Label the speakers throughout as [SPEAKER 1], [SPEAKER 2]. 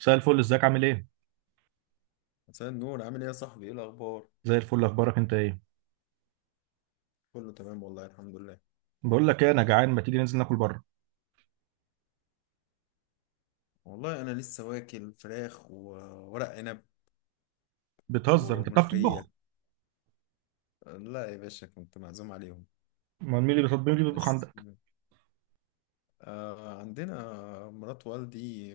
[SPEAKER 1] مساء الفل، ازيك عامل ايه؟
[SPEAKER 2] مساء النور، عامل ايه يا صاحبي؟ ايه الاخبار؟
[SPEAKER 1] زي الفل، اخبارك انت ايه؟
[SPEAKER 2] كله تمام والله، الحمد لله.
[SPEAKER 1] بقول لك ايه، انا جعان، ما تيجي ننزل ناكل بره.
[SPEAKER 2] والله انا لسه واكل فراخ وورق عنب
[SPEAKER 1] بتهزر، انت بتعرف
[SPEAKER 2] وملوخيه.
[SPEAKER 1] تطبخ؟
[SPEAKER 2] لا يا باشا، كنت معزوم عليهم.
[SPEAKER 1] ما مين اللي بيطبخ
[SPEAKER 2] بس
[SPEAKER 1] عندك؟
[SPEAKER 2] آه عندنا مرات والدي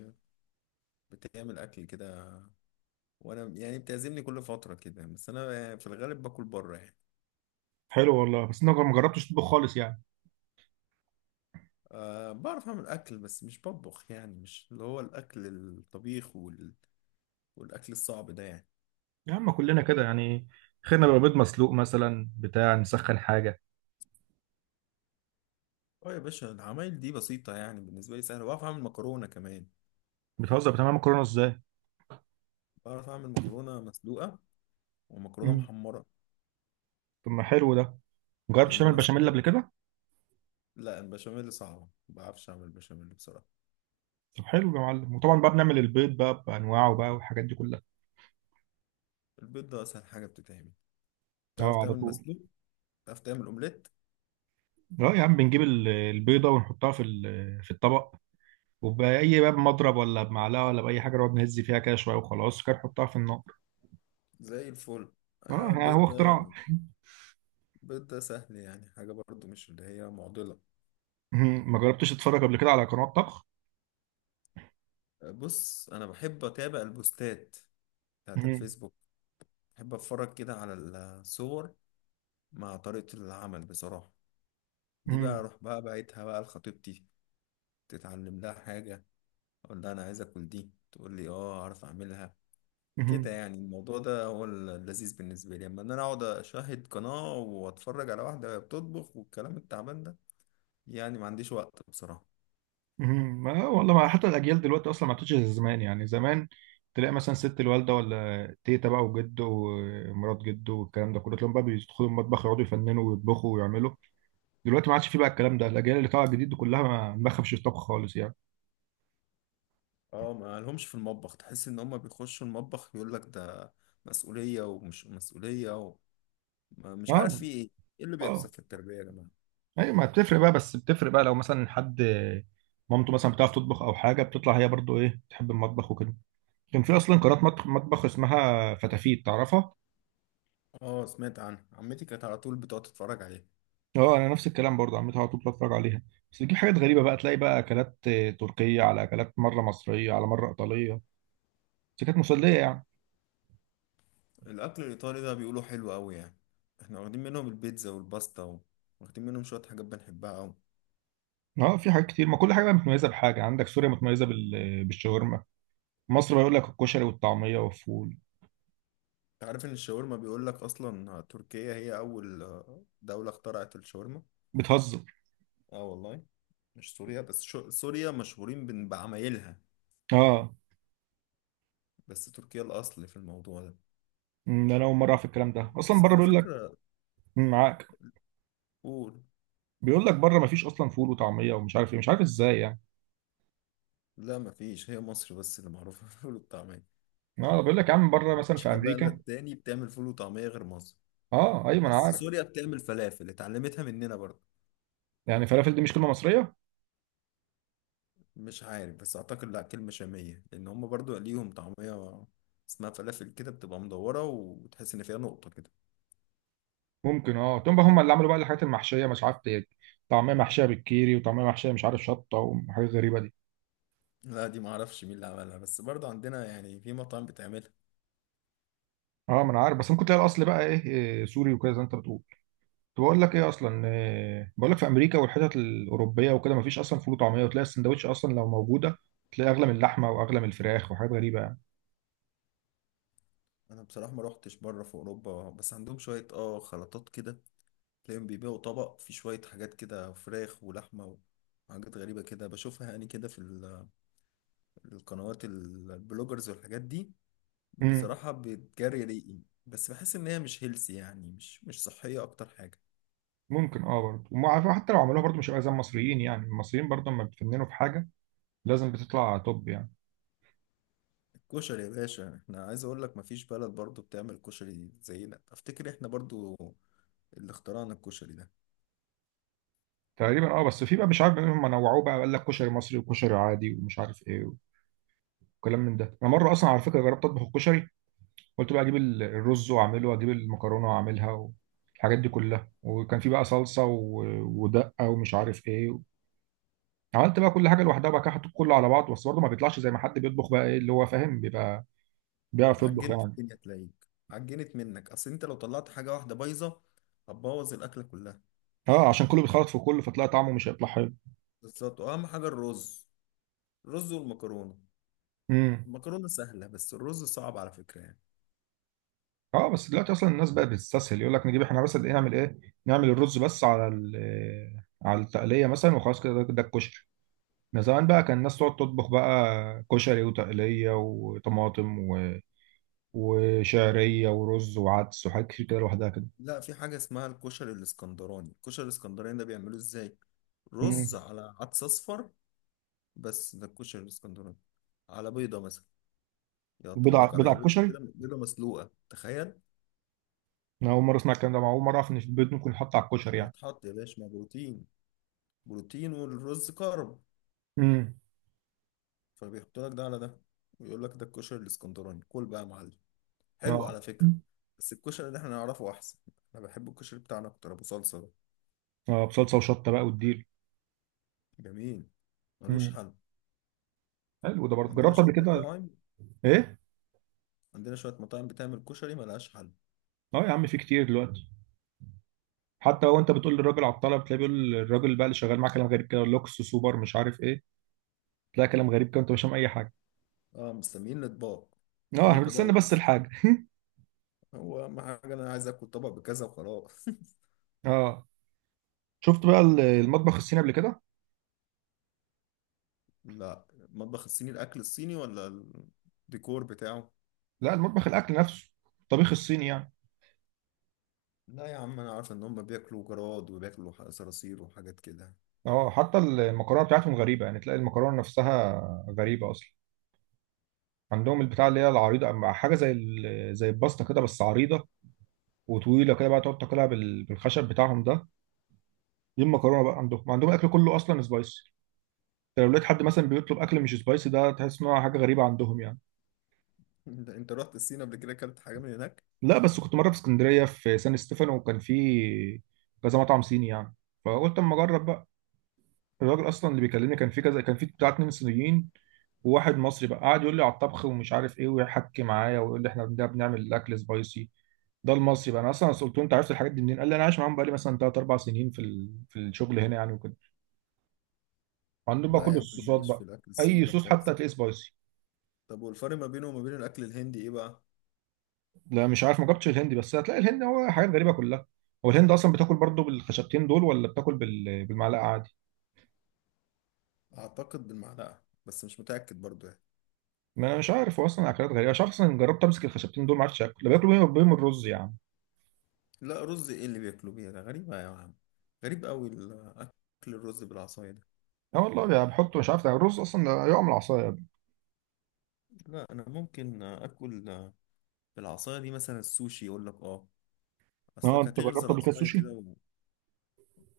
[SPEAKER 2] بتعمل اكل كده، وانا يعني بتعزمني كل فتره كده، بس انا في الغالب باكل بره يعني.
[SPEAKER 1] حلو والله، بس انا ما جربتش تطبخ خالص يعني.
[SPEAKER 2] بعرف اعمل اكل بس مش بطبخ، يعني مش اللي هو الاكل الطبيخ والاكل الصعب ده يعني.
[SPEAKER 1] يا عم كلنا كده يعني، خيرنا بقى بيض مسلوق مثلا، بتاع نسخن حاجه.
[SPEAKER 2] اه يا باشا، العمايل دي بسيطه يعني، بالنسبه لي سهله. بعرف اعمل مكرونه كمان.
[SPEAKER 1] بتهزر، بتعمل مكرونه ازاي؟
[SPEAKER 2] بعرف أعمل مكرونة مسلوقة ومكرونة
[SPEAKER 1] مم.
[SPEAKER 2] محمرة.
[SPEAKER 1] طب ما حلو ده. ما جربتش تعمل بشاميل
[SPEAKER 2] المسلوق؟
[SPEAKER 1] قبل كده؟
[SPEAKER 2] لا البشاميل صعبة، مبعرفش أعمل بشاميل بصراحة.
[SPEAKER 1] طب حلو يا معلم، وطبعا بقى بنعمل البيض بقى بانواعه بقى والحاجات دي كلها.
[SPEAKER 2] البيض ده أسهل حاجة بتتعمل. تعرف
[SPEAKER 1] اه على
[SPEAKER 2] تعمل
[SPEAKER 1] طول.
[SPEAKER 2] مسلوق، تعرف تعمل أومليت؟
[SPEAKER 1] اه يا عم، بنجيب البيضه ونحطها في الطبق، وبأي باب مضرب ولا بمعلقة ولا بأي حاجة، نقعد نهز فيها كده شوية وخلاص كده نحطها في النار.
[SPEAKER 2] زي الفل.
[SPEAKER 1] اه
[SPEAKER 2] أيوة
[SPEAKER 1] ها، هو
[SPEAKER 2] البيض ده،
[SPEAKER 1] اختراع.
[SPEAKER 2] البيض ده سهل يعني، حاجة برضو مش اللي هي معضلة.
[SPEAKER 1] مهم. ما جربتش اتفرج قبل كده على قنوات طبخ؟
[SPEAKER 2] بص أنا بحب أتابع البوستات بتاعت
[SPEAKER 1] مهم.
[SPEAKER 2] الفيسبوك. بحب أتفرج كده على الصور مع طريقة العمل بصراحة. دي بقى
[SPEAKER 1] مهم.
[SPEAKER 2] أروح بقى بعتها بقى لخطيبتي، تتعلم لها حاجة، اقول لها انا عايز اكل دي، تقول لي اه اعرف اعملها.
[SPEAKER 1] مهم.
[SPEAKER 2] كده يعني الموضوع ده هو اللذيذ بالنسبه لي، اما ان انا اقعد اشاهد قناه واتفرج على واحده وهي بتطبخ والكلام التعبان ده، يعني ما عنديش وقت بصراحه.
[SPEAKER 1] مهم. ما والله ما حتى الأجيال دلوقتي أصلا ما عادتش زي زمان، يعني زمان تلاقي مثلا ست الوالدة ولا تيتا بقى وجد ومرات جد والكلام ده كله، تلاقيهم بقى بيدخلوا المطبخ يقعدوا يفننوا ويطبخوا ويعملوا. دلوقتي ما عادش فيه بقى الكلام ده، الأجيال اللي طالعة جديد كلها ما بخافش الطبخ خالص يعني.
[SPEAKER 2] اه ما لهمش في المطبخ، تحس ان هم بيخشوا المطبخ، يقول لك ده مسؤوليه ومش مسؤوليه و... ما- مش عارف
[SPEAKER 1] اه.
[SPEAKER 2] في ايه. ايه اللي بيحصل
[SPEAKER 1] اه.
[SPEAKER 2] في التربيه يا جماعه؟
[SPEAKER 1] ايوه، ما بتفرق بقى، بس بتفرق بقى لو مثلا حد مامته مثلا بتعرف تطبخ او حاجه، بتطلع هي برضو ايه تحب المطبخ وكده. كان في اصلا قناه مطبخ اسمها فتافيت، تعرفها؟
[SPEAKER 2] اه سمعت عنها، عمتي كانت على طول بتقعد تتفرج عليها.
[SPEAKER 1] اه انا نفس الكلام، برضو عمتها على طول بتفرج عليها. بس بتجيب حاجات غريبه بقى، تلاقي بقى اكلات تركيه، على اكلات مره مصريه، على مره ايطاليه. بس كانت مسليه يعني.
[SPEAKER 2] الأكل الإيطالي ده بيقولوا حلو أوي يعني. احنا واخدين منهم البيتزا والباستا واخدين منهم شوية حاجات بنحبها أوي.
[SPEAKER 1] اه في حاجات كتير، ما كل حاجه بقى متميزه بحاجه، عندك سوريا متميزه بالشاورما، مصر بيقول لك الكشري والطعميه والفول.
[SPEAKER 2] انت عارف إن الشاورما بيقول لك أصلا تركيا هي أول دولة اخترعت الشاورما؟
[SPEAKER 1] بتهزر.
[SPEAKER 2] اه والله. مش سوريا بس، سوريا مشهورين بعمايلها،
[SPEAKER 1] اه.
[SPEAKER 2] بس تركيا الأصل في الموضوع ده.
[SPEAKER 1] انا اول مره اعرف الكلام ده، اصلا
[SPEAKER 2] بس
[SPEAKER 1] بره
[SPEAKER 2] على
[SPEAKER 1] بيقول لك.
[SPEAKER 2] فكرة.
[SPEAKER 1] معاك.
[SPEAKER 2] قول.
[SPEAKER 1] بيقول لك بره مفيش اصلا فول وطعميه ومش عارف ايه، مش عارف ازاي يعني.
[SPEAKER 2] لا مفيش، هي مصر بس اللي معروفة بالفول والطعمية.
[SPEAKER 1] اه بيقول لك يا عم، بره مثلا في
[SPEAKER 2] مفيش بلد
[SPEAKER 1] امريكا.
[SPEAKER 2] تاني بتعمل فول وطعمية غير مصر.
[SPEAKER 1] اه ايوه، ما انا
[SPEAKER 2] بس
[SPEAKER 1] عارف.
[SPEAKER 2] سوريا بتعمل فلافل، اتعلمتها مننا برضه.
[SPEAKER 1] يعني فلافل دي مش كلمه مصريه؟
[SPEAKER 2] مش عارف، بس اعتقد لا، كلمة شامية، لان هم برضو ليهم طعمية اسمها فلافل، كده بتبقى مدورة وتحس ان فيها نقطة كده.
[SPEAKER 1] ممكن اه، تقوم بقى هم اللي عملوا بقى الحاجات المحشيه مش عارف إيه. طعميه محشيه بالكيري، وطعميه محشيه مش عارف شطه، وحاجات غريبه دي.
[SPEAKER 2] لا دي معرفش مين اللي عملها، بس برضو عندنا يعني في مطاعم بتعملها.
[SPEAKER 1] اه ما انا عارف، بس ممكن تلاقي الاصل بقى إيه، سوري وكده زي ما انت بتقول. كنت بقول لك ايه اصلا، إيه بقول لك، في امريكا والحتت الاوروبيه وكده مفيش اصلا فول وطعميه، وتلاقي السندوتش اصلا لو موجوده، تلاقي اغلى من اللحمه واغلى من الفراخ وحاجات غريبه يعني.
[SPEAKER 2] انا بصراحة ما روحتش بره في اوروبا، بس عندهم شوية اه خلطات كده. تلاقيهم بيبيعوا طبق فيه شوية حاجات كده، فراخ ولحمة وحاجات غريبة كده، بشوفها يعني كده في القنوات البلوجرز والحاجات دي.
[SPEAKER 1] امم.
[SPEAKER 2] بصراحة بتجري ريقي، بس بحس ان هي مش هيلسي يعني، مش صحية اكتر حاجة.
[SPEAKER 1] ممكن اه برضه، حتى لو عملوها برضه مش هيبقى زي المصريين، يعني المصريين برضه لما بتفننوا في حاجه لازم بتطلع توب يعني.
[SPEAKER 2] كشري يا باشا، احنا عايز اقول لك مفيش بلد برضو بتعمل كشري زينا، افتكر احنا برضو اللي اخترعنا الكشري ده.
[SPEAKER 1] تقريبا اه، بس في بقى مش عارف هم نوعوه بقى، قال لك كشري مصري وكشري عادي ومش عارف ايه وكلام من ده. انا مره اصلا على فكره جربت اطبخ الكشري، قلت بقى اجيب الرز واعمله، واجيب المكرونه واعملها، والحاجات دي كلها، وكان في بقى صلصه ودقه ومش عارف ايه. عملت بقى كل حاجه لوحدها بقى كده، حطيت كله على بعض، بس برضه ما بيطلعش زي ما حد بيطبخ بقى، ايه اللي هو فاهم، بيبقى بيعرف يطبخ
[SPEAKER 2] عجنت
[SPEAKER 1] يعني.
[SPEAKER 2] الدنيا، تلاقيك عجنت منك، اصل انت لو طلعت حاجة واحدة بايظة هتبوظ الاكلة كلها.
[SPEAKER 1] اه، عشان كله بيتخلط في كله، فتلاقي طعمه مش هيطلع حلو.
[SPEAKER 2] بالظبط، واهم حاجة الرز، الرز والمكرونة.
[SPEAKER 1] امم.
[SPEAKER 2] المكرونة سهلة بس الرز صعب على فكرة يعني.
[SPEAKER 1] اه بس دلوقتي اصلا الناس بقت بتستسهل، يقول لك نجيب احنا بس قد ايه، نعمل ايه، نعمل الرز بس على على التقليه مثلا وخلاص كده، ده الكشري. من زمان بقى كان الناس تقعد تطبخ بقى كشري وتقليه وطماطم وشعريه ورز وعدس وحاجات كتير كده لوحدها كده.
[SPEAKER 2] لا في حاجة اسمها الكشري الاسكندراني. الكشري الاسكندراني ده بيعملوه ازاي؟ رز
[SPEAKER 1] امم.
[SPEAKER 2] على عدس اصفر، بس ده الكشري الاسكندراني، على بيضة مثلا،
[SPEAKER 1] بيض على
[SPEAKER 2] يقطعولك
[SPEAKER 1] بيض
[SPEAKER 2] عليها
[SPEAKER 1] على
[SPEAKER 2] بيضة
[SPEAKER 1] الكشري؟
[SPEAKER 2] كده، بيضة مسلوقة، تخيل.
[SPEAKER 1] انا اول مره اسمع الكلام ده، أنا اول مره اعرف ان في البيض ممكن يتحط على الكشري يعني.
[SPEAKER 2] بتتحط يا باشا مع بروتين، بروتين، والرز كارب.
[SPEAKER 1] امم.
[SPEAKER 2] فبيحطوا لك ده على ده، ويقول لك ده الكشري الاسكندراني، كل بقى يا معلم. حلو
[SPEAKER 1] اه.
[SPEAKER 2] على فكرة، بس الكشري اللي احنا نعرفه أحسن. أنا بحب الكشري بتاعنا أكتر، أبو صلصة ده.
[SPEAKER 1] اه بصلصه وشطه بقى والديل.
[SPEAKER 2] جميل، ملوش
[SPEAKER 1] امم.
[SPEAKER 2] حل.
[SPEAKER 1] حلو ده، برضه
[SPEAKER 2] عندنا
[SPEAKER 1] جربت
[SPEAKER 2] شوية
[SPEAKER 1] قبل كده.
[SPEAKER 2] مطاعم.
[SPEAKER 1] ايه.
[SPEAKER 2] عندنا شوية مطاعم بتعمل كشري ملهاش حل.
[SPEAKER 1] اه يا عم في كتير دلوقتي، حتى لو انت بتقول للراجل عطله، بتلاقي بيقول الراجل بقى اللي شغال معاه كلام غريب كده، لوكس سوبر مش عارف ايه، تلاقي كلام غريب كده وانت مش فاهم اي حاجه.
[SPEAKER 2] اه مسميين الأطباق،
[SPEAKER 1] اه
[SPEAKER 2] كل
[SPEAKER 1] احنا
[SPEAKER 2] طبق
[SPEAKER 1] بنستنى
[SPEAKER 2] وليه
[SPEAKER 1] بس
[SPEAKER 2] اسم.
[SPEAKER 1] الحاجه.
[SPEAKER 2] هو أهم حاجة أنا عايز آكل طبق بكذا وخلاص.
[SPEAKER 1] اه. شفت بقى المطبخ الصيني قبل كده؟
[SPEAKER 2] لا. المطبخ الصيني الاكل الصيني ولا الديكور بتاعه؟
[SPEAKER 1] لا المطبخ، الاكل نفسه، الطبيخ الصيني يعني.
[SPEAKER 2] لا يا عم، انا عارف ان هم بياكلوا جراد وبياكلوا صراصير وحاجات كده.
[SPEAKER 1] اه حتى المكرونه بتاعتهم غريبه يعني، تلاقي المكرونه نفسها غريبه اصلا، عندهم البتاع اللي هي العريضه مع حاجه زي الباستا كده بس عريضه وطويله كده بقى، تقعد تاكلها بالخشب بتاعهم ده. دي المكرونه بقى عندهم الاكل كله اصلا سبايسي، لو لقيت حد مثلا بيطلب اكل مش سبايسي ده، تحس ان هو حاجه غريبه عندهم يعني.
[SPEAKER 2] أنت رحت الصين قبل كده، اكلت حاجه من هناك؟
[SPEAKER 1] لا بس كنت مره في اسكندريه في سان ستيفانو، وكان في كذا مطعم صيني يعني، فقلت اما اجرب بقى. الراجل اصلا اللي بيكلمني، كان في كذا، كان في بتاع اتنين صينيين وواحد مصري بقى، قعد يقول لي على الطبخ ومش عارف ايه ويحكي معايا، ويقول لي احنا ده بنعمل الاكل سبايسي، ده المصري بقى. انا اصلا قلت له، انت عرفت الحاجات دي منين؟ قال لي انا عايش معاهم بقى لي مثلا ثلاث اربع سنين في الشغل هنا يعني وكده، وعندهم بقى
[SPEAKER 2] لا
[SPEAKER 1] كل
[SPEAKER 2] يا عم، أنا
[SPEAKER 1] الصوصات
[SPEAKER 2] ماليش
[SPEAKER 1] بقى،
[SPEAKER 2] في الاكل الصيني
[SPEAKER 1] اي
[SPEAKER 2] ده
[SPEAKER 1] صوص حتى
[SPEAKER 2] خالص.
[SPEAKER 1] هتلاقيه سبايسي.
[SPEAKER 2] طب والفرق ما بينه وما بين الاكل الهندي ايه بقى؟
[SPEAKER 1] لا مش عارف، ما جبتش الهندي، بس هتلاقي الهند هو حاجات غريبة كلها. هو الهند أصلا بتاكل برضو بالخشبتين دول ولا بتاكل بالمعلقة عادي؟
[SPEAKER 2] اعتقد بالمعلقه، بس مش متاكد برضو يعني.
[SPEAKER 1] ما أنا مش عارف، هو أصلا أكلات غريبة، مش عارف أصلا، جربت أمسك الخشبتين دول ما عرفتش آكل، ده بياكلوا بيهم الرز يعني.
[SPEAKER 2] لا رز ايه اللي بياكلوا بيه ده، غريبه يا عم، غريب قوي الاكل، الرز بالعصايه ده.
[SPEAKER 1] اه والله، يعني بحطه مش عارف، ده الرز أصلا ده يقع من العصاية.
[SPEAKER 2] لا انا ممكن اكل بالعصايه دي مثلا السوشي، يقول لك اه
[SPEAKER 1] اه
[SPEAKER 2] اصلك
[SPEAKER 1] أنت
[SPEAKER 2] هتغرز
[SPEAKER 1] جربت قبل كده
[SPEAKER 2] العصايه
[SPEAKER 1] السوشي؟
[SPEAKER 2] كده.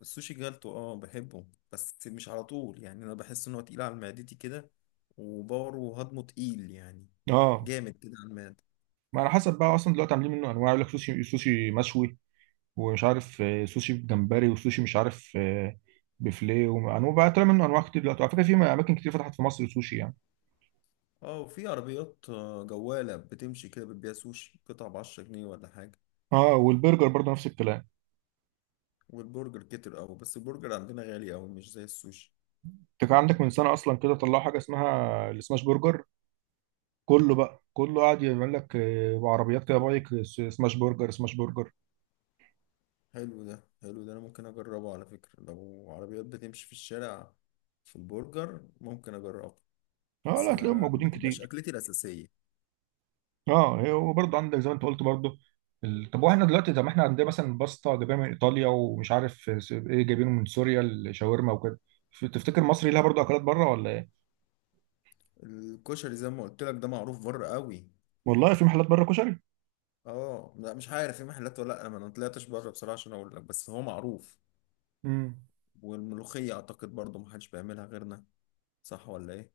[SPEAKER 2] السوشي جالتو اه، بحبه، بس مش على طول يعني، انا بحس ان هو تقيل على معدتي كده، وباور وهضمه تقيل يعني،
[SPEAKER 1] اه
[SPEAKER 2] جامد كده على المعدة.
[SPEAKER 1] ما على حسب بقى، أصلا دلوقتي عاملين منه أنواع، يقول لك سوشي، سوشي مشوي، ومش عارف سوشي بجمبري، وسوشي مش عارف بفليه، وأنواع بقى، طلع منه أنواع كتير دلوقتي على فكرة، في أماكن كتير فتحت في مصر سوشي يعني.
[SPEAKER 2] اه وفي عربيات جوالة بتمشي كده، بتبيع سوشي قطع بـ10 جنيه ولا حاجة.
[SPEAKER 1] اه والبرجر برضه نفس الكلام.
[SPEAKER 2] والبرجر كتر اوي، بس البرجر عندنا غالي اوي مش زي السوشي.
[SPEAKER 1] انت كان عندك من سنه اصلا كده طلعوا حاجه اسمها السماش برجر، كله بقى، كله قاعد يعمل لك بعربيات كده بايك، سماش برجر.
[SPEAKER 2] حلو ده، حلو ده، انا ممكن اجربه على فكرة. لو عربيات بتمشي في الشارع في البرجر ممكن اجربه،
[SPEAKER 1] اه
[SPEAKER 2] بس
[SPEAKER 1] لا هتلاقيهم
[SPEAKER 2] ما
[SPEAKER 1] موجودين
[SPEAKER 2] تبقاش
[SPEAKER 1] كتير.
[SPEAKER 2] اكلتي الاساسية.
[SPEAKER 1] اه وبرضه عندك زي ما انت قلت برضه طب واحنا دلوقتي، طب ما احنا عندنا مثلا باستا جايبينها من ايطاليا، ومش عارف ايه جايبينه من سوريا الشاورما وكده، تفتكر مصر لها برضه اكلات بره ولا ايه؟
[SPEAKER 2] الكشري زي ما قلت لك ده معروف بره قوي.
[SPEAKER 1] والله في محلات بره كشري؟
[SPEAKER 2] اه لا مش عارف في محلات ولا لا، انا ما طلعتش بره بصراحه عشان اقول لك، بس هو معروف.
[SPEAKER 1] امم.
[SPEAKER 2] والملوخيه اعتقد برضو ما حدش بيعملها غيرنا، صح ولا ايه؟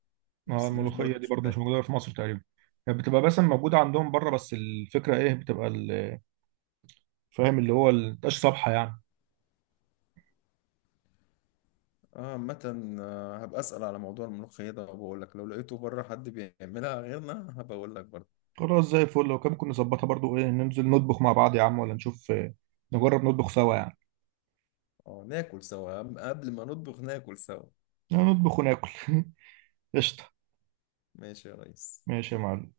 [SPEAKER 1] اه
[SPEAKER 2] بس دي مش برضو
[SPEAKER 1] الملوخيه دي
[SPEAKER 2] مش
[SPEAKER 1] برضه مش
[SPEAKER 2] متاكد.
[SPEAKER 1] موجوده في مصر تقريبا، يعني بتبقى مثلا موجوده عندهم بره، بس الفكره ايه، بتبقى فاهم اللي هو مبتبقاش صبحه يعني.
[SPEAKER 2] اه عامه، هبقى اسال على موضوع الملوخيه ده وبقول لك، لو لقيته بره حد بيعملها غيرنا هبقى اقول لك برضو.
[SPEAKER 1] خلاص زي الفل، لو كان ممكن نظبطها برضو ايه، ننزل نطبخ مع بعض يا عم، ولا نشوف نجرب نطبخ سوا يعني،
[SPEAKER 2] اه ناكل سوا، قبل ما نطبخ ناكل سوا.
[SPEAKER 1] نطبخ وناكل. قشطة.
[SPEAKER 2] ماشي يا ريس.
[SPEAKER 1] ماشي يا معلم.